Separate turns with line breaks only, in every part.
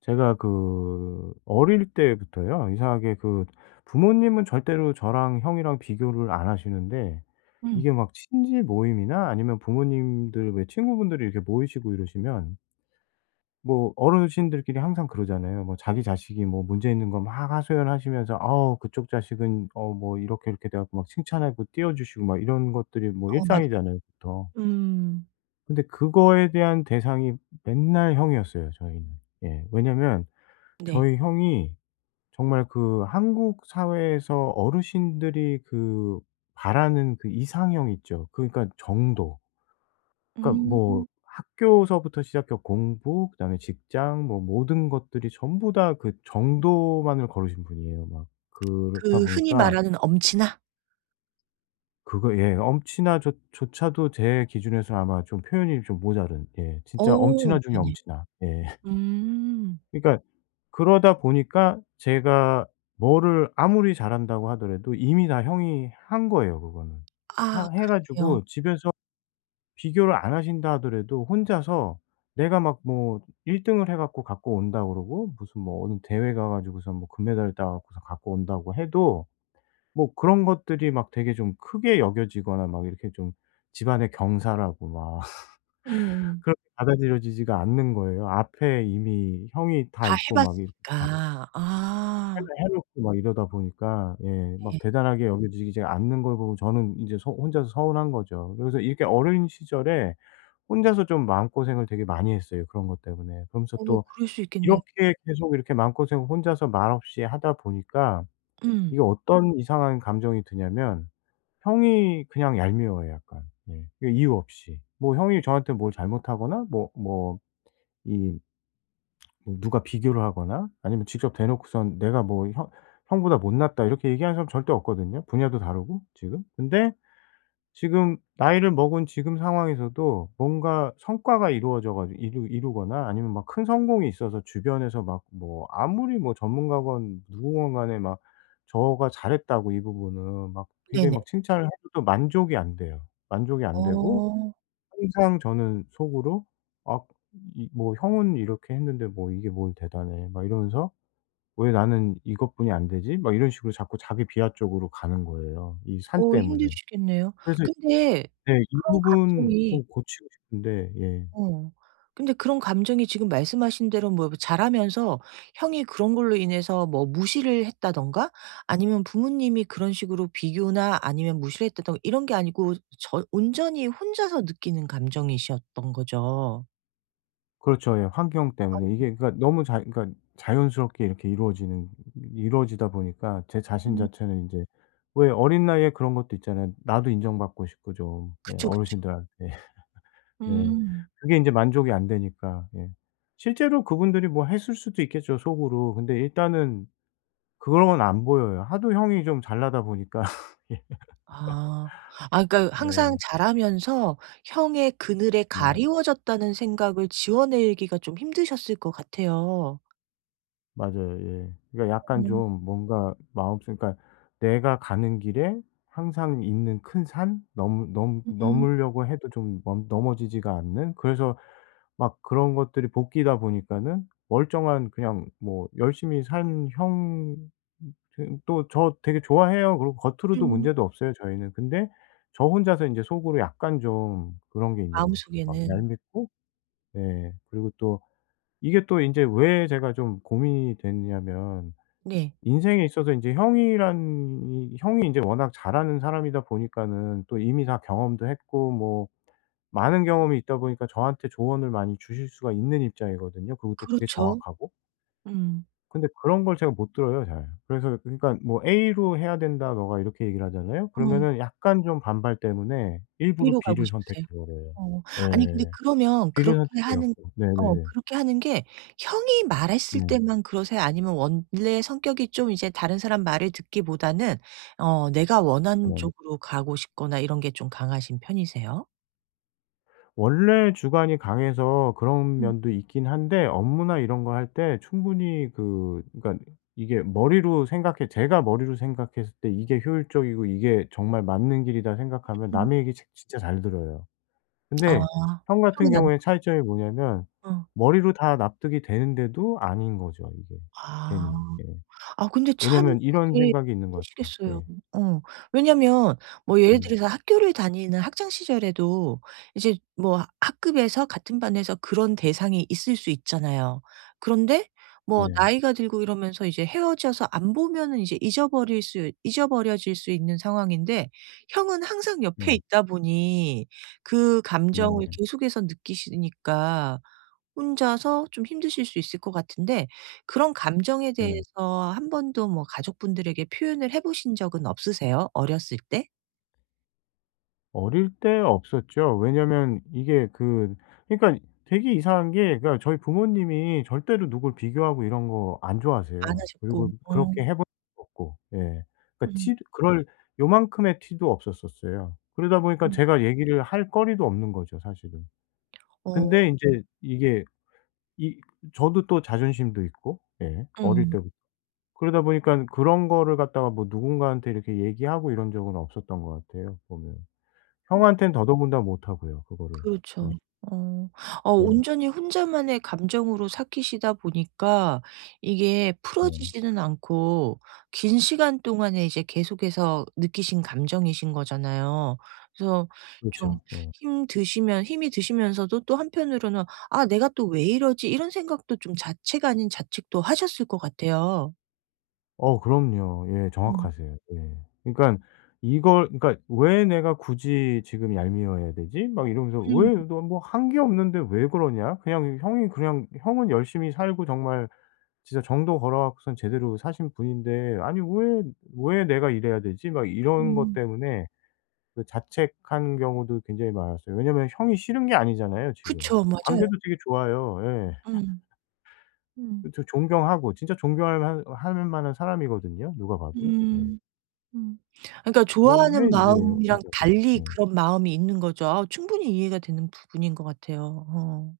제가 그 어릴 때부터요. 이상하게 그 부모님은 절대로 저랑 형이랑 비교를 안 하시는데
음.
이게 막 친지 모임이나 아니면 부모님들 왜 친구분들이 이렇게 모이시고 이러시면 뭐 어르신들끼리 항상 그러잖아요. 뭐 자기 자식이 뭐 문제 있는 거 막 하소연하시면서 "아우 그쪽 자식은 뭐 이렇게 이렇게." 돼 갖고 막 칭찬하고 띄워 주시고 막 이런 것들이 뭐
어 맞아요.
일상이잖아요 보통.
음.
근데 그거에 대한 대상이 맨날 형이었어요 저희는. 예. 왜냐면
네.
저희 형이 정말 그 한국 사회에서 어르신들이 그 바라는 그 이상형 있죠. 그러니까 정도. 그러니까
음.
뭐 학교서부터 시작해서 공부 그다음에 직장 뭐 모든 것들이 전부 다 그 정도만을 거르신 분이에요. 막 그렇다
그 흔히
보니까
말하는 엄치나?
그거 예 엄치나 조 조차도 제 기준에서는 아마 좀 표현이 좀 모자른 예 진짜
어
엄친아 중에
네네.
엄친아. 예.
음.
그러니까 그러다 보니까 제가 뭐를 아무리 잘한다고 하더라도 이미 다 형이 한 거예요 그거는.
아
하 해
그러네요.
가지고 집에서 비교를 안 하신다 하더라도 혼자서 내가 막 뭐 1 등을 해 갖고 온다 그러고 무슨 뭐 어느 대회 가 가지고서 뭐 금메달을 따 갖고서 갖고 온다고 해도 뭐 그런 것들이 막 되게 좀 크게 여겨지거나 막 이렇게 좀 집안의 경사라고 막
음.
그렇게 받아들여지지가 않는 거예요. 앞에 이미 형이 다
다 해
있고 막 이렇게 다
봤으니까. 아.
맨날 해 놓고 막 이러다 보니까 예 막
네.
대단하게 여겨지지 않는 걸 보면 저는 인제 서 혼자서 서운한 거죠. 그래서 이렇게 어린 시절에 혼자서 좀 마음고생을 되게 많이 했어요, 그런 것 때문에. 그러면서
어
또
그럴 수 있겠네요.
이렇게 계속 이렇게 마음고생을 혼자서 말없이 하다 보니까
음.
이게 어떤 이상한 감정이 드냐면 형이 그냥 얄미워요 약간. 예. 그 이유 없이. 뭐 형이 저한테 뭘 잘못하거나 뭐뭐이 뭐 누가 비교를 하거나 아니면 직접 대놓고선 "내가 뭐 형 형보다 못났다." 이렇게 얘기하는 사람 절대 없거든요, 분야도 다르고 지금. 근데 지금 나이를 먹은 지금 상황에서도 뭔가 성과가 이루어져 가지고 이루거나 아니면 막 큰 성공이 있어서 주변에서 막 뭐 아무리 뭐 전문가건 누구건 간에 막 "저가 잘했다."고 이 부분은 막 굉장히
네네.
막 칭찬을 해도 만족이 안 돼요. 만족이 안 되고
어.
항상 저는 속으로 '아 이 뭐 형은 이렇게 했는데 뭐 이게 뭘 대단해.' 막 이러면서 '왜 나는 이것뿐이 안 되지?' 막 이런 식으로 자꾸 자기 비하 쪽으로 가는 거예요, 이 산
어
때문에.
힘드시겠네요.
그래서
근데
네 이
그런
부분
감정이
좀 고치고 싶은데 예.
어. 근데 그런 감정이 지금 말씀하신 대로 뭐 자라면서 형이 그런 걸로 인해서 뭐 무시를 했다든가 아니면 부모님이 그런 식으로 비교나 아니면 무시를 했다든가 이런 게 아니고 저 온전히 혼자서 느끼는 감정이셨던 거죠.
그렇죠. 예. 환경 때문에 이게 그러니까 너무 자 그러니까 자연스럽게 이렇게 이루어지는 이루어지다 보니까 제 자신
음.
자체는 인제 왜 어린 나이에 그런 것도 있잖아요. 나도 인정받고 싶고 좀 예
그쵸, 그쵸.
어르신들한테. 네.
음.
그게 인제 만족이 안 되니까. 예. 실제로 그분들이 뭐 했을 수도 있겠죠 속으로. 근데 일단은 그런 건 안 보여요. 하도 형이 좀 잘나다 보니까. 예.
아. 아 그러니까 항상
네.
자라면서 형의 그늘에
네.
가리워졌다는 생각을 지워내기가 좀 힘드셨을 것 같아요.
맞아요. 예. 그러니까 약간
음.
좀 뭔가 마음속 그러니까 내가 가는 길에 항상 있는 큰 산 넘 넘
음.
넘으려고 해도 좀 넘 넘어지지가 않는 그래서 막 그런 것들이 복기다 보니까는 멀쩡한 그냥 뭐 열심히 산 형 그 또 저 되게 좋아해요. 그리고 겉으로도
음.
문제도 없어요, 저희는. 근데 저 혼자서 이제 속으로 약간 좀 그런 게 있는 거죠. 막
마음속에는.
얄밉고 예 그리고 또 이게 또 인제 왜 제가 좀 고민이 됐냐면
네.
인생에 있어서 인제 형이 인제 워낙 잘하는 사람이다 보니까는 또 이미 다 경험도 했고 뭐 많은 경험이 있다 보니까 저한테 조언을 많이 주실 수가 있는 입장이거든요. 그리고 또 그게
그렇죠.
정확하고.
음.
근데 그런 걸 제가 못 들어요 잘. 그래서 그러니까 뭐 "A로 해야 된다 너가." 이렇게 얘기를 하잖아요.
어.
그러면은 약간 좀 반발 때문에 일부러
B로 가고
B를 선택해
싶으세요.
버려요.
어. 아니 근데
예.
그러면
B를
그렇게
선택해
하는
갖고
어
네네네.
그렇게 하는 게 형이 말했을
네.
때만 그러세요? 아니면 원래 성격이 좀 이제 다른 사람 말을 듣기보다는 어 내가 원하는
네.
쪽으로 가고 싶거나 이런 게 좀 강하신 편이세요?
원래 주관이 강해서 그런
음
면도 있긴 한데 업무나 이런 거 할 때 충분히 그 그러니까 이게 머리로 생각해 제가 머리로 생각했을 때 '이게 효율적이고 이게 정말 맞는 길이다.' 생각하면
음.
남의 얘기 진 진짜 잘 들어요.
아.
근데 형 같은
형은 안
경우에 차이점이 뭐냐면
어.
머리로 다 납득이 되는데도 아닌 거죠 이게
아.
괜히. 예.
아 근데 참
왜냐면 이런
그게
생각이 있는 것 같아요.
힘드시겠어요.
예.
어. 왜냐면 뭐 예를
네.
들어서 학교를 다니는 학창 시절에도 이제 뭐 학급에서 같은 반에서 그런 대상이 있을 수 있잖아요. 그런데 뭐
네.
나이가 들고 이러면서 이제 헤어져서 안 보면은 이제 잊어버릴 수 잊어버려질 수 있는 상황인데 형은 항상 옆에
네.
있다 보니 그 감정을
네.
계속해서 느끼시니까 혼자서 좀 힘드실 수 있을 것 같은데 그런 감정에
네.
대해서 한 번도 뭐 가족분들에게 표현을 해 보신 적은 없으세요? 어렸을 때?
어릴 때 없었죠. 왜냐면 이게 그 그러니까 되게 이상한 게 그러니까 저희 부모님이 절대로 누굴 비교하고 이런 거 안
안
좋아하세요.
하셨고.
그리고
어.
그렇게 해본 적도 없고. 예. 그러니까 티
음.
그럴 요만큼의 티도 없었었어요. 그러다 보니까
음.
제가 얘기를 할 거리도 없는 거죠, 사실은.
어.
근데 인제 이게 이 저도 또 자존심도 있고 예 어릴
음.
때부터. 그러다 보니깐 그런 거를 갖다가 뭐 누군가한테 이렇게 얘기하고 이런 적은 없었던 것 같아요, 보면. 형한텐 더더군다나 못하고요, 그거를. 예.
그렇죠. 어. 어
예.
온전히 혼자만의 감정으로 삭히시다 보니까 이게
네.
풀어지지는 않고 긴 시간 동안에 이제 계속해서 느끼신 감정이신 거잖아요. 그래서 좀
그렇죠. 예.
힘드시면 힘이 드시면서도 또 한편으로는 '아 내가 또 왜 이러지?' 이런 생각도 좀 자책 아닌 자책도 하셨을 것 같아요.
어 그럼요. 예
음.
정확하세요. 예. 그러니깐 이걸 그러니까 '왜 내가 굳이 지금 얄미워해야 되지?' 막 이러면서
음.
'왜 너 뭐 한 게 없는데 왜 그러냐?' 그냥 형이 그냥 형은 열심히 살고 정말 진짜 정도 걸어 갖고선 제대로 사신 분인데 '아니 왜 내가 이래야 되지?' 막 이런 것
음.
때문에 그 자책한 경우도 굉장히 많았어요. 왜냐면 형이 싫은 게 아니잖아요, 지금.
그쵸.
그
맞아요.
관계도 되게 좋아요. 예.
음. 음.
저 존경하고 진짜 존경할 할 할 만한 사람이거든요 누가 봐도. 예.
음. 음. 그러니까 좋아하는
그런데 이제
마음이랑
혼자서
달리
예.
그런 마음이 있는 거죠. 아 충분히 이해가 되는 부분인 것 같아요. 어.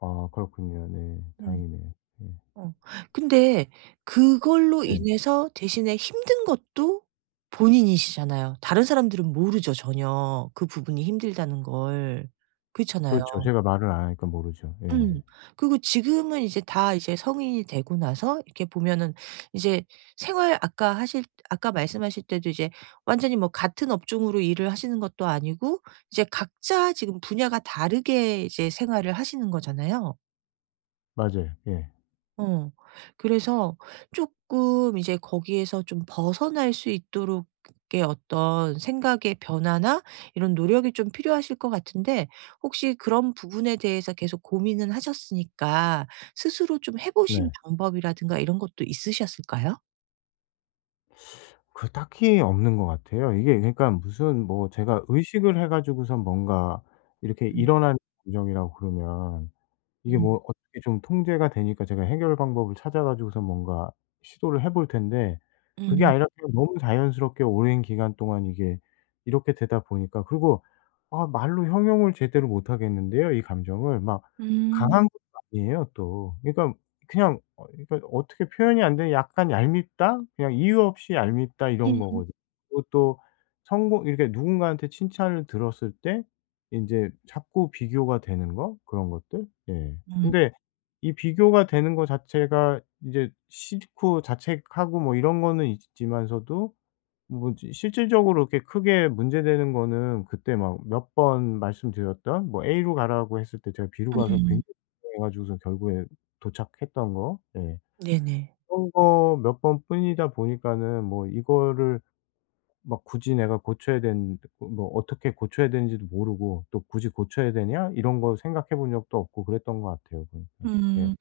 아 그렇군요. 네.
음.
다행이네요. 예.
어. 근데 그걸로
네.
인해서 대신에 힘든 것도 본인이시잖아요. 다른 사람들은 모르죠 전혀. 그 부분이 힘들다는 걸. 그렇잖아요.
그렇죠. 제가 말을 안 하니까 모르죠. 예.
음. 그리고 지금은 이제 다 이제 성인이 되고 나서 이렇게 보면은 이제 생활 아까 하실 아까 말씀하실 때도 이제 완전히 뭐 같은 업종으로 일을 하시는 것도 아니고 이제 각자 지금 분야가 다르게 이제 생활을 하시는 거잖아요.
맞아요. 예.
어. 그래서 쪼끔 이제 거기에서 좀 벗어날 수 있도록 의 어떤 생각의 변화나 이런 노력이 좀 필요하실 것 같은데 혹시 그런 부분에 대해서 계속 고민은 하셨으니까 스스로 좀 해 보신
네.
방법이라든가 이런 것도 있으셨을까요?
그 딱히 없는 것 같아요. 이게 그러니까 무슨 뭐 제가 의식을 해 가지고선 뭔가 이렇게
음
일어나는 감정이라고 그러면 이게
음.
뭐 어떻게 좀 통제가 되니까 제가 해결 방법을 찾아 가지고서 뭔가 시도를 해볼 텐데 그게
음.
아니라 그냥 너무 자연스럽게 오랜 기간 동안 이게 이렇게 되다 보니까 그리고 아 말로 형용을 제대로 못 하겠는데요, 이 감정을. 막
음.
강한 것도 아니에요 또. 그러니까 그냥 그러니까 어떻게 표현이 안 되는 약간 얄밉다? 그냥 이유 없이 얄밉다 이런
음.
거거든요. 그리고 또 성공 이렇게 누군가한테 칭찬을 들었을 때 인제 자꾸 비교가 되는 거 그런 것들? 예.
음.
근데 이 비교가 되는 거 자체가 이제 싫고 자책하고 뭐 이런 거는 있지만서도 뭐 지 실질적으로 이렇게 크게 문제되는 거는 그때 막 몇 번 말씀드렸던 뭐 A로 가라고 했을 때 제가 B로 가서 굉장히
음.
고생해 가지고서 결국에 도착했던 거. 예.
네네.
그런 거 몇 번 뿐이다 보니까는 뭐 이거를 막 굳이 내가 고쳐야 되는 뭐 어떻게 고쳐야 되는지도 모르고 또 '굳이 고쳐야 되냐?' 이런 거 생각해 본 적도 없고 그랬던 것 같아요 보니까. 예.
음.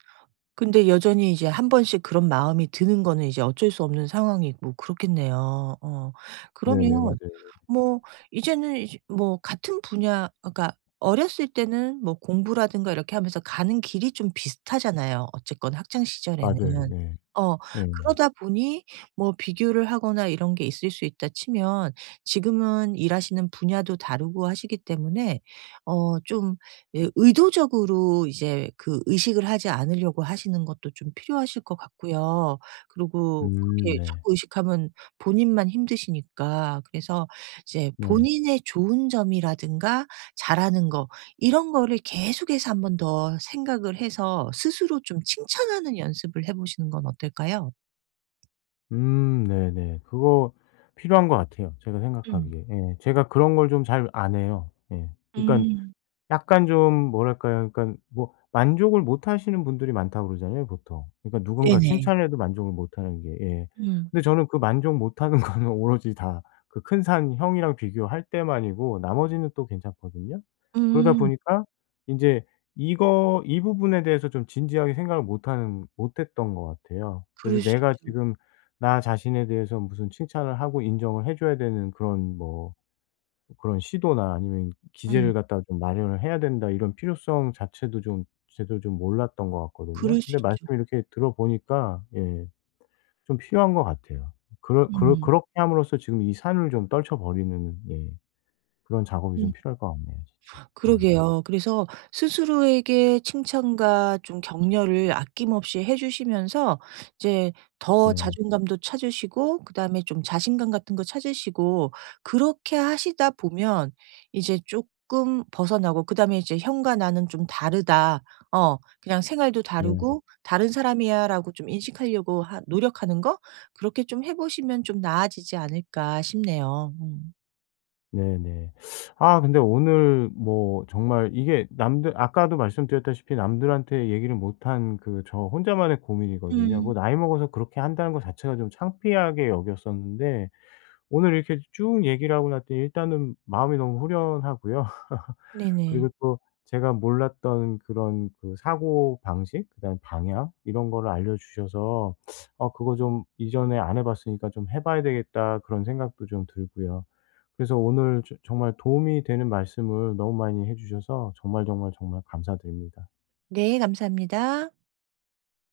근데 여전히 이제 한 번씩 그런 마음이 드는 거는 이제 어쩔 수 없는 상황이고 그렇겠네요. 어. 그러면
네네. 맞아요.
뭐 이제는 이제 뭐 같은 분야 그러니까 어렸을 때는 뭐 공부라든가 이렇게 하면서 가는 길이 좀 비슷하잖아요, 어쨌건 학창 시절에는.
맞아요. 예.
어.
예예.
그러다 보니 뭐 비교를 하거나 이런 게 있을 수 있다 치면 지금은 일하시는 분야도 다르고 하시기 때문에 어좀 예 의도적으로 이제 그 의식을 하지 않으려고 하시는 것도 좀 필요하실 것 같고요. 그리고 그렇게
네.
자꾸 의식하면 본인만 힘드시니까 그래서 이제
네.
본인의 좋은 점이라든가 잘하는 거 이런 거를 계속해서 한 번 더 생각을 해서 스스로 좀 칭찬하는 연습을 해 보시는 건 어떨까요?
네네. 그거 필요한 것 같아요 제가
음.
생각하기에. 예. 제가 그런 걸 좀 잘 안 해요. 예. 그러니까
음.
약간 좀 뭐랄까요? 그러니까 뭐 만족을 못 하시는 분들이 많다고 그러잖아요, 보통. 그러니까 누군가
네네.
칭찬해도 만족을 못 하는 게. 예.
음.
근데 저는 그 만족 못 하는 거는 오로지 다 그 큰 산 형이랑 비교할 때만이고 나머지는 또 괜찮거든요. 그러다
음.
보니까 인제 이거 이 부분에 대해서 좀 진지하게 생각을 못 했던 것 같아요. 그래서
그럴 수
내가
있죠.
지금 나 자신에 대해서 무슨 칭찬을 하고 인정을 해 줘야 되는 그런 뭐 그런 시도나 아니면 기재를
음.
갖다가 좀 마련을 해야 된다 이런 필요성 자체도 좀 제대로 좀 몰랐던 것 같거든요.
그럴 수
근데
있죠.
말씀 이렇게 들어보니까 예 좀 필요한 것 같아요. 그러 그러
음.
그렇게 함으로써 지금 이 산을 좀 떨쳐버리는 예 그런 작업이
음.
좀 필요할 것 같네요 진짜. 예.
그러게요. 그래서 스스로에게 칭찬과 좀 격려를 아낌없이 해 주시면서 이제 더
네.
자존감도 찾으시고 그다음에 좀 자신감 같은 거 찾으시고 그렇게 하시다 보면 이제 조금 벗어나고 그다음에 이제 '형과 나는 좀 다르다. 어 그냥 생활도
네.
다르고 다른 사람이야.'라고 좀 인식하려고 하 노력하는 거 그렇게 좀 해 보시면 좀 나아지지 않을까 싶네요. 음.
네네. 아 근데 오늘 뭐 정말 이게 남들 아까도 말씀드렸다시피 남들한테 얘기를 못한 그 저 혼자만의 고민이거든요. 뭐
음.
나이 먹어서 그렇게 한다는 것 자체가 좀 창피하게 여겼었는데 오늘 이렇게 쭉 얘기를 하고 났더니 일단은 마음이 너무 후련하고요.
네네.
그리고 또 제가 몰랐던 그런 그 사고 방식 그다음에 방향 이런 거를 알려주셔서 어 그거 좀 이전에 안 해 봤으니까 '좀 해 봐야 되겠다.' 그런 생각도 좀 들고요. 그래서 오늘 저 정말 도움이 되는 말씀을 너무 많이 해 주셔서 정말, 정말, 정말 감사드립니다.
네 감사합니다.